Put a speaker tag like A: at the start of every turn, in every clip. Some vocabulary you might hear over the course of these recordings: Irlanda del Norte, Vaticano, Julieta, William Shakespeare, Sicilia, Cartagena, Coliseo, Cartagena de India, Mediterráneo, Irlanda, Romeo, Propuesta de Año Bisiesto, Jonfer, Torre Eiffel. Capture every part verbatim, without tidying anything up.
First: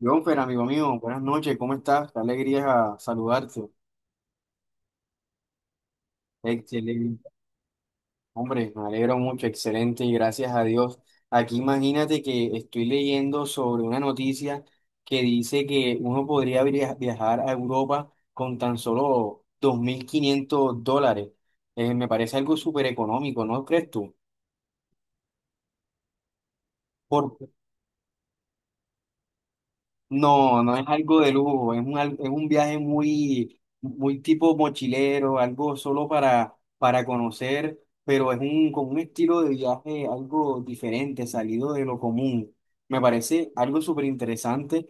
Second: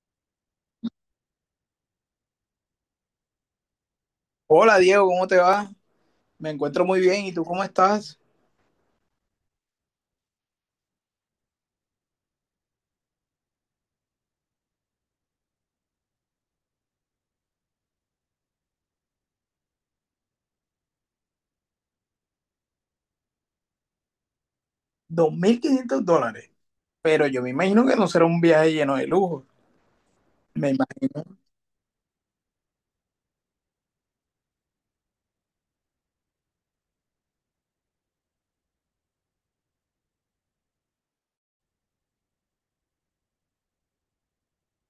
A: Jonfer, amigo mío, buenas noches, ¿cómo estás? Qué alegría saludarte.
B: Hola Diego, ¿cómo te va? Me encuentro muy bien.
A: Excelente.
B: ¿Y tú cómo estás?
A: Hombre, me alegro mucho, excelente y gracias a Dios. Aquí imagínate que estoy leyendo sobre una noticia que dice que uno podría via- viajar a Europa con tan solo dos mil quinientos dólares. Eh, me parece algo súper económico, ¿no crees tú?
B: Dos mil quinientos dólares. Pero
A: Por
B: yo me imagino que no será un viaje lleno de lujo.
A: No,
B: Me
A: no es algo
B: imagino.
A: de lujo, es un, al- es un viaje muy, muy tipo mochilero, algo solo para, para conocer, pero es un, con un estilo de viaje algo diferente, salido de lo común. Me parece algo súper interesante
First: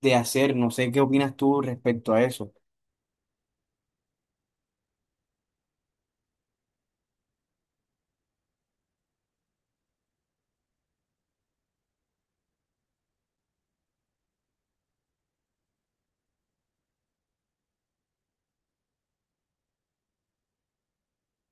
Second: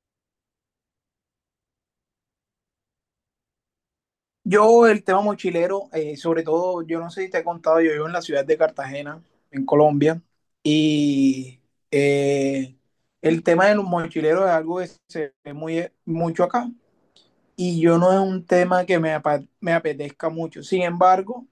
A: de hacer, no sé qué opinas tú respecto a eso.
B: Yo, el tema mochilero, eh, sobre todo, yo no sé si te he contado, yo vivo en la ciudad de Cartagena, en Colombia. Y eh, el tema de los mochileros es algo que se ve muy, mucho acá. Y yo no es un tema que me, apa- me apetezca mucho. Sin embargo,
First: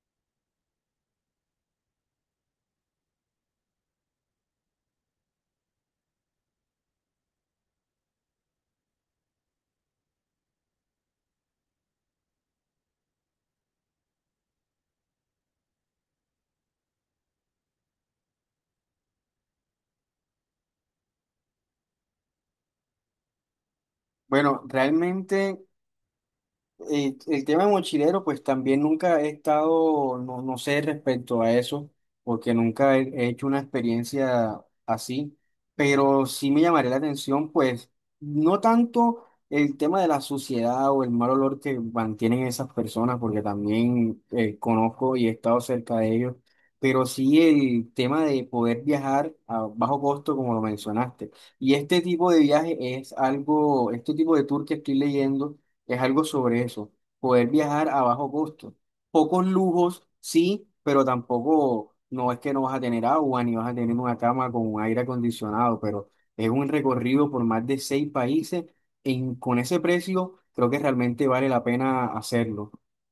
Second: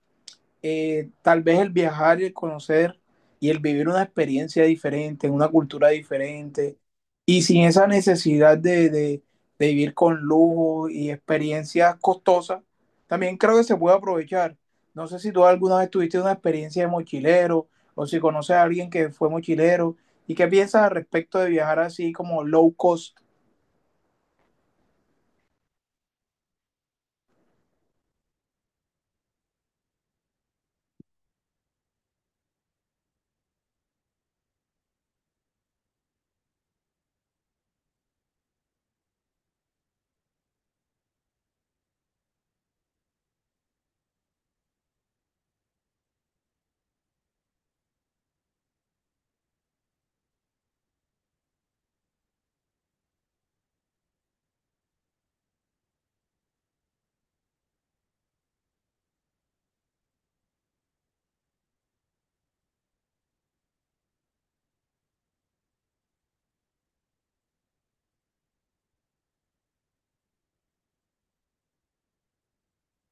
B: eh, tal vez el viajar y el conocer y el vivir una experiencia diferente, en una cultura diferente, y sin esa necesidad de, de- de vivir con lujo y experiencias costosas, también creo que se puede aprovechar. No sé si tú alguna vez tuviste una experiencia de mochilero o si conoces a alguien que fue mochilero y qué piensas al respecto de viajar así como low cost.
A: Bueno, realmente. El, el tema de mochilero, pues también nunca he estado, no, no sé respecto a eso, porque nunca he, he hecho una experiencia así, pero sí me llamaría la atención, pues no tanto el tema de la suciedad o el mal olor que mantienen esas personas, porque también eh, conozco y he estado cerca de ellos, pero sí el tema de poder viajar a bajo costo, como lo mencionaste. Y este tipo de viaje es algo, este tipo de tour que estoy leyendo es algo sobre eso. Poder viajar a bajo costo. Pocos lujos, sí, pero tampoco no es que no vas a tener agua ni vas a tener una cama con un aire acondicionado, pero es un recorrido por más de seis países. En, con ese precio, creo que realmente vale la pena hacerlo.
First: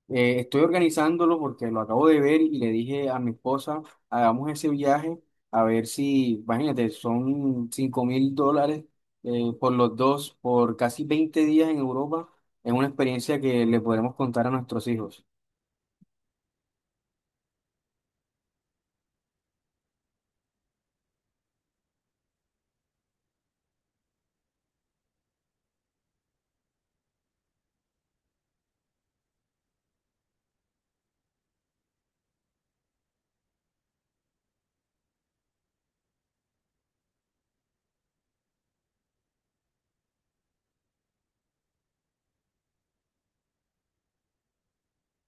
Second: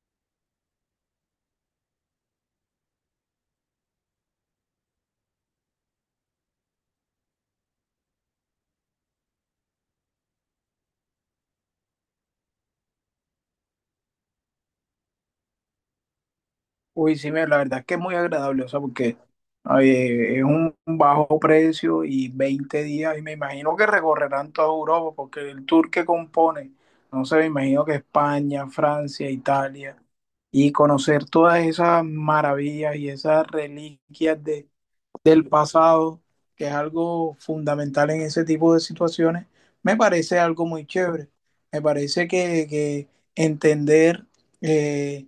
A: Eh, estoy organizándolo porque lo acabo de ver y le dije a mi esposa, hagamos ese viaje a ver si, imagínate, son cinco mil dólares, eh, por los dos, por casi veinte días en Europa. Es una experiencia que le podremos contar a nuestros hijos.
B: Uy, sí, mira, la verdad es que es muy agradable, o sea, porque eh, es un bajo precio y veinte días, y me imagino que recorrerán toda Europa, porque el tour que compone, no sé, me imagino que España, Francia, Italia, y conocer todas esas maravillas y esas reliquias de, del pasado, que es algo fundamental en ese tipo de situaciones, me parece algo muy chévere. Me parece que, que entender eh,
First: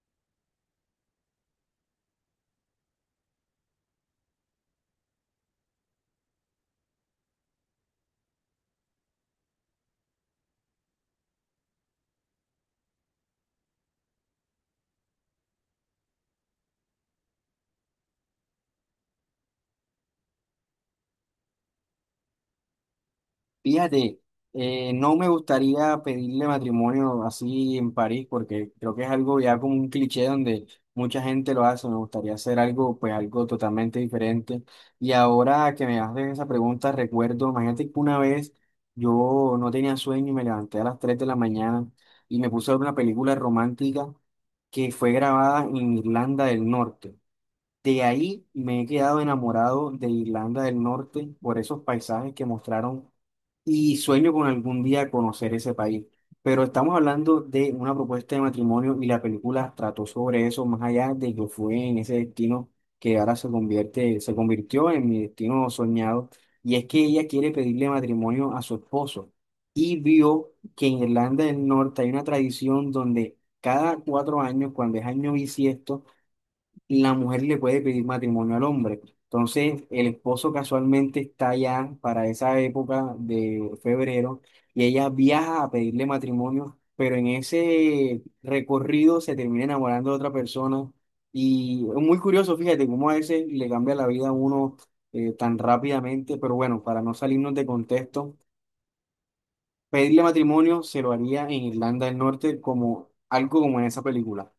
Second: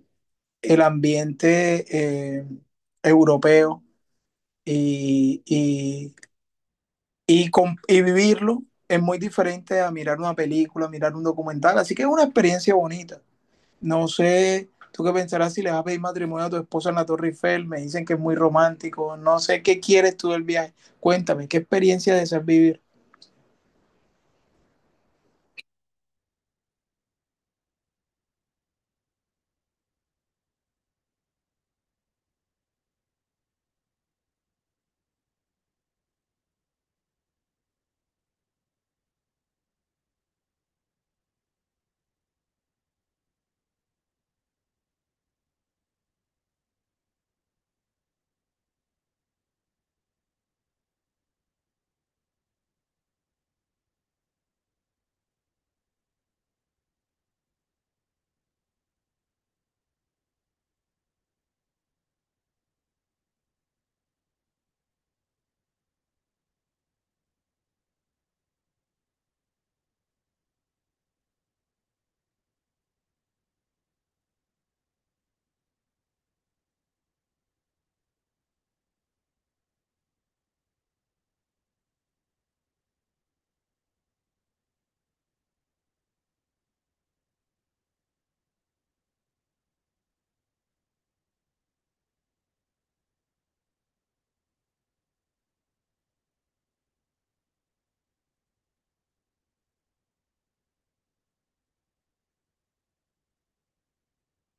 B: el ambiente eh, europeo y, y, y, con, y vivirlo es muy diferente a mirar una película, mirar un documental. Así que es una experiencia bonita. No sé, tú qué pensarás si les vas a pedir matrimonio a tu esposa en la Torre Eiffel. Me dicen que es muy romántico. No sé qué quieres tú del viaje. Cuéntame, ¿qué experiencia deseas vivir?
A: Fíjate, eh, no me gustaría pedirle matrimonio así en París porque creo que es algo ya como un cliché donde mucha gente lo hace. Me gustaría hacer algo, pues algo totalmente diferente. Y ahora que me haces esa pregunta, recuerdo, imagínate que una vez yo no tenía sueño y me levanté a las tres de la mañana y me puse a ver una película romántica que fue grabada en Irlanda del Norte. De ahí me he quedado enamorado de Irlanda del Norte por esos paisajes que mostraron y sueño con algún día conocer ese país. Pero estamos hablando de una propuesta de matrimonio y la película trató sobre eso más allá de que fue en ese destino que ahora se convierte, se convirtió en mi destino soñado. Y es que ella quiere pedirle matrimonio a su esposo y vio que en Irlanda del Norte hay una tradición donde cada cuatro años, cuando es año bisiesto, la mujer le puede pedir matrimonio al hombre. Entonces, el esposo casualmente está allá para esa época de febrero y ella viaja a pedirle matrimonio, pero en ese recorrido se termina enamorando de otra persona. Y es muy curioso, fíjate, cómo a veces le cambia la vida a uno, eh, tan rápidamente, pero bueno, para no salirnos de contexto, pedirle matrimonio se lo haría en Irlanda del Norte como algo como en esa película.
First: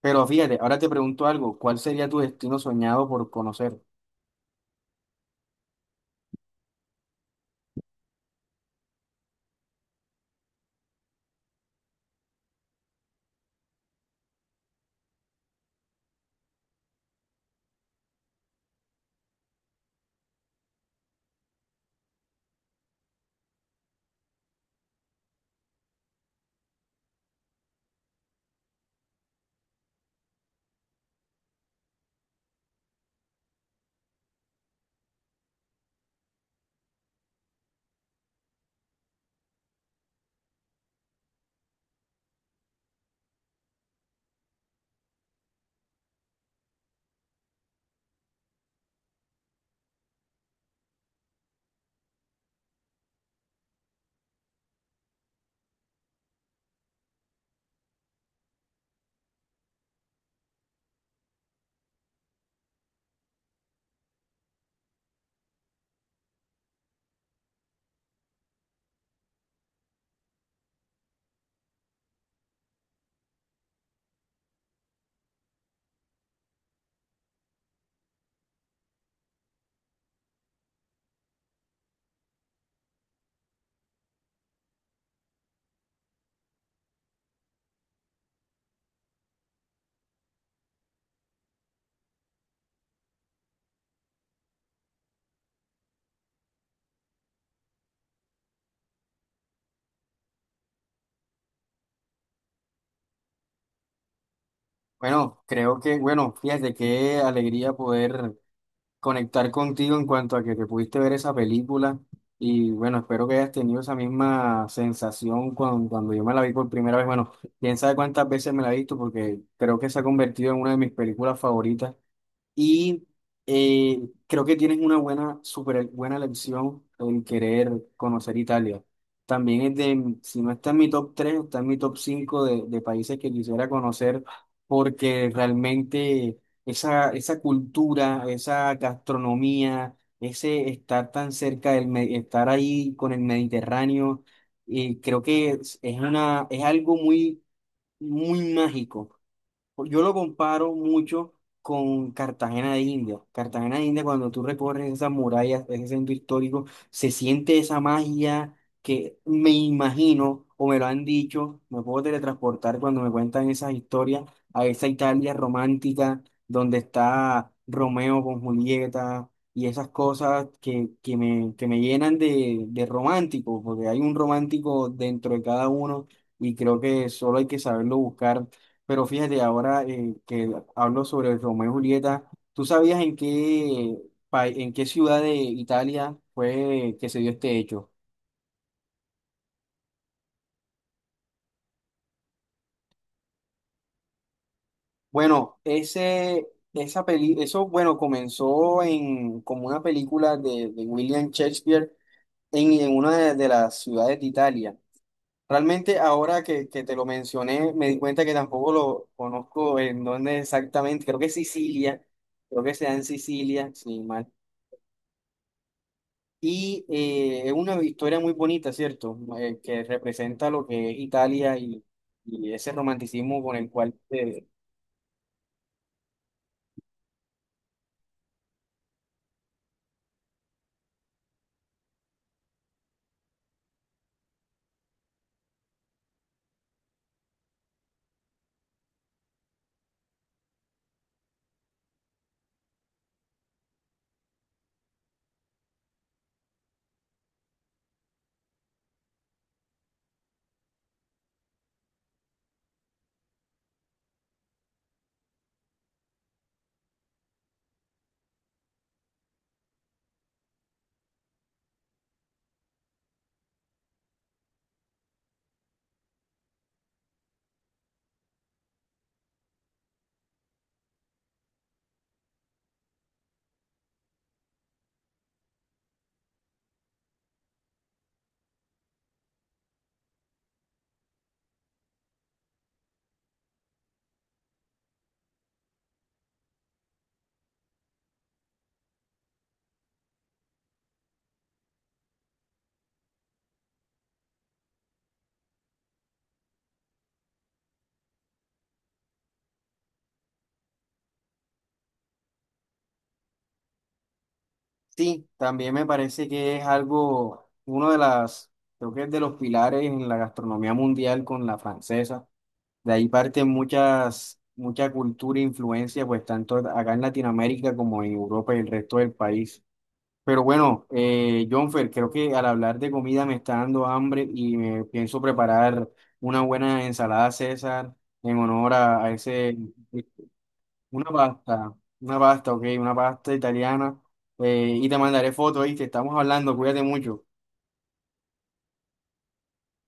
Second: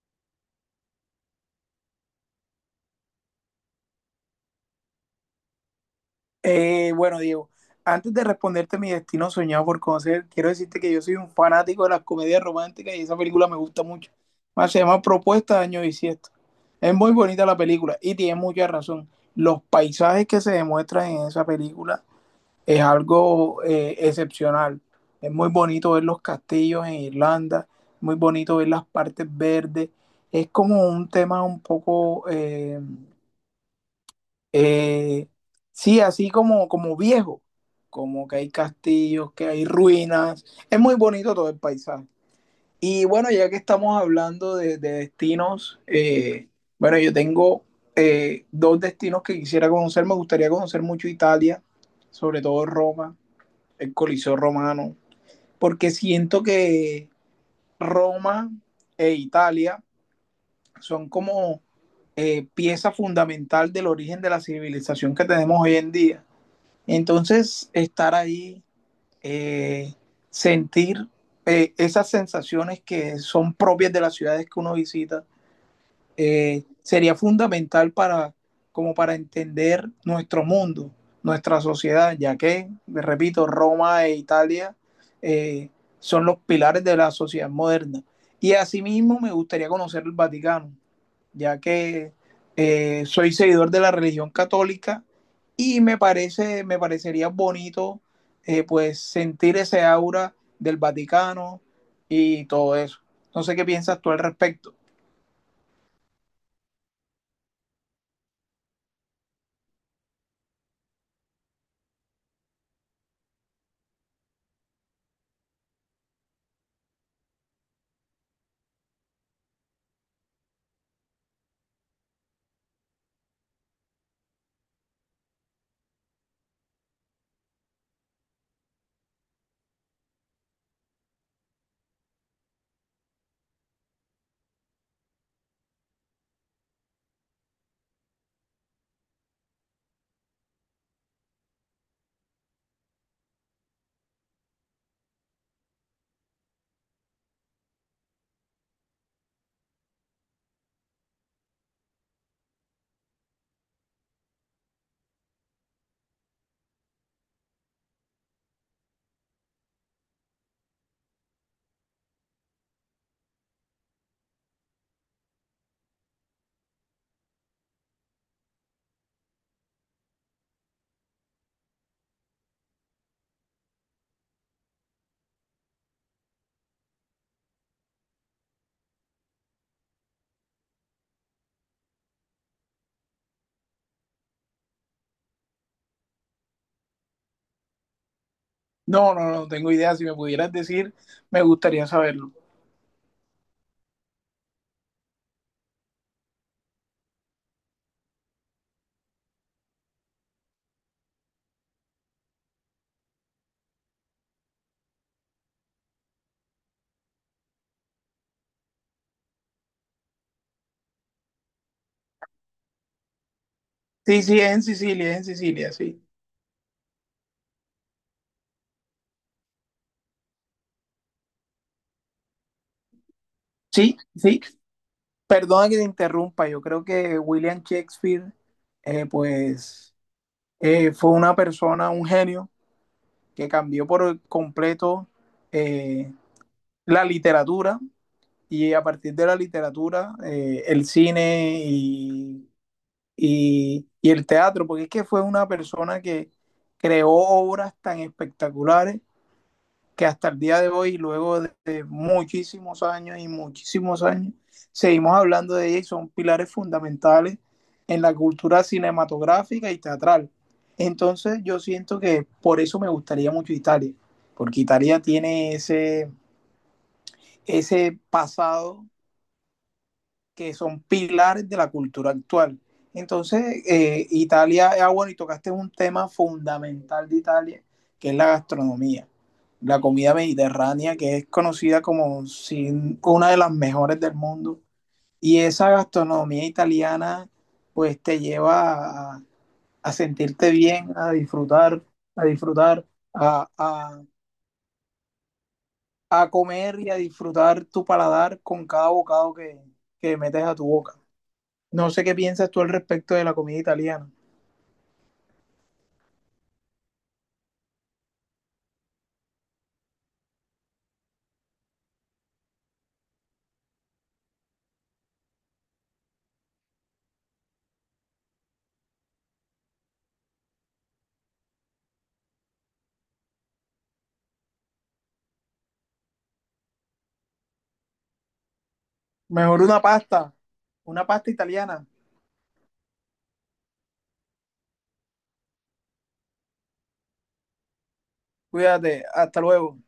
A: Pero fíjate, ahora te pregunto algo, ¿cuál sería tu destino soñado por conocer?
B: Eh, bueno, Diego, antes de responderte mi destino soñado por conocer, quiero decirte que yo soy un fanático de las comedias románticas y esa película me gusta mucho. Más, se llama Propuesta de Año Bisiesto. Es muy bonita la película y tiene mucha razón. Los paisajes que se demuestran en esa película es algo eh, excepcional. Es muy bonito ver los castillos en Irlanda, muy bonito ver las partes verdes. Es como un tema un poco eh, eh, sí, así como, como viejo, como que hay castillos, que hay ruinas. Es muy bonito todo el paisaje. Y bueno, ya que estamos hablando de, de destinos, eh, bueno, yo tengo eh, dos destinos que quisiera conocer. Me gustaría conocer mucho Italia, sobre todo Roma, el Coliseo romano, porque siento que Roma e Italia son como eh, pieza fundamental del origen de la civilización que tenemos hoy en día. Entonces, estar ahí, eh, sentir eh, esas sensaciones que son propias de las ciudades que uno visita, eh, sería fundamental para, como para entender nuestro mundo, nuestra sociedad, ya que, repito, Roma e Italia eh, son los pilares de la sociedad moderna. Y asimismo me gustaría conocer el Vaticano, ya que eh, soy seguidor de la religión católica y me, parece, me parecería bonito, eh, pues, sentir ese aura del Vaticano y todo eso. No sé qué piensas tú al respecto.
A: Bueno, creo que, bueno, fíjate qué alegría poder conectar contigo en cuanto a que te pudiste ver esa película y bueno, espero que hayas tenido esa misma sensación cuando, cuando yo me la vi por primera vez. Bueno, quién sabe cuántas veces me la he visto porque creo que se ha convertido en una de mis películas favoritas. Y eh, creo que tienes una buena, súper buena elección en querer conocer Italia. También es de, si no está en mi top tres está en mi top cinco de, de países que quisiera conocer, porque realmente esa, esa cultura, esa gastronomía, ese estar tan cerca del, me- estar ahí con el Mediterráneo, y creo que es, es una, es algo muy, muy mágico. Yo lo comparo mucho con Cartagena de India. Cartagena de India, cuando tú recorres esas murallas, ese centro histórico, se siente esa magia que me imagino, o me lo han dicho, me puedo teletransportar cuando me cuentan esas historias a esa Italia romántica donde está Romeo con Julieta y esas cosas que, que me, que me llenan de, de romántico, porque hay un romántico dentro de cada uno y creo que solo hay que saberlo buscar. Pero fíjate, ahora eh, que hablo sobre el Romeo y Julieta, ¿tú sabías en qué, pa- en qué ciudad de Italia fue que se dio este hecho?
B: No, no, no tengo idea. Si me pudieras decir, me gustaría saberlo.
A: Bueno, ese, esa peli, eso, bueno, comenzó en, como una película de, de William Shakespeare en, en una de, de las ciudades de Italia. Realmente ahora que, que te lo mencioné, me di cuenta que tampoco lo conozco en dónde exactamente, creo que es Sicilia, creo que sea en Sicilia, sí,
B: Sí,
A: mal.
B: sí, es en Sicilia, es en Sicilia, sí.
A: Y eh, es una historia muy bonita, ¿cierto? Eh, que representa lo que es Italia y, y, ese romanticismo con el cual.
B: Sí, sí.
A: Eh,
B: Perdona que te interrumpa. Yo creo que William Shakespeare, eh, pues, eh, fue una persona, un genio, que cambió por completo eh, la literatura, y a partir de la literatura, eh, el cine y, y, y el teatro, porque es que fue una persona que creó obras tan espectaculares que hasta el día de hoy, luego de, de muchísimos años y muchísimos años, seguimos hablando de ella y son pilares fundamentales en la cultura cinematográfica y teatral. Entonces, yo siento que por eso me gustaría mucho Italia, porque Italia tiene ese, ese pasado que son pilares de la cultura actual. Entonces, eh, Italia, ah, bueno, y tocaste un tema fundamental de Italia, que es la gastronomía, la comida mediterránea, que es conocida como sin- una de las mejores del mundo. Y esa gastronomía italiana pues te lleva a, a sentirte bien, a disfrutar, a disfrutar, a, a- a comer y a disfrutar tu paladar con cada bocado que, que metes a tu boca. No sé qué piensas tú al respecto de la comida italiana.
A: sí, también me parece que es algo, uno de las, creo que es de los pilares en la gastronomía mundial con la francesa. De ahí parten muchas, mucha cultura e influencia, pues tanto acá en Latinoamérica como en Europa y el resto del país. Pero bueno, eh, Jonfer, creo que al hablar de comida me está dando hambre y me pienso preparar una buena ensalada César en honor a, a ese,
B: Mejor una pasta, una
A: una
B: pasta
A: pasta,
B: italiana.
A: una pasta, ok, una pasta italiana. Eh, y te mandaré fotos, y te estamos hablando, cuídate mucho.
B: Cuídate, hasta luego.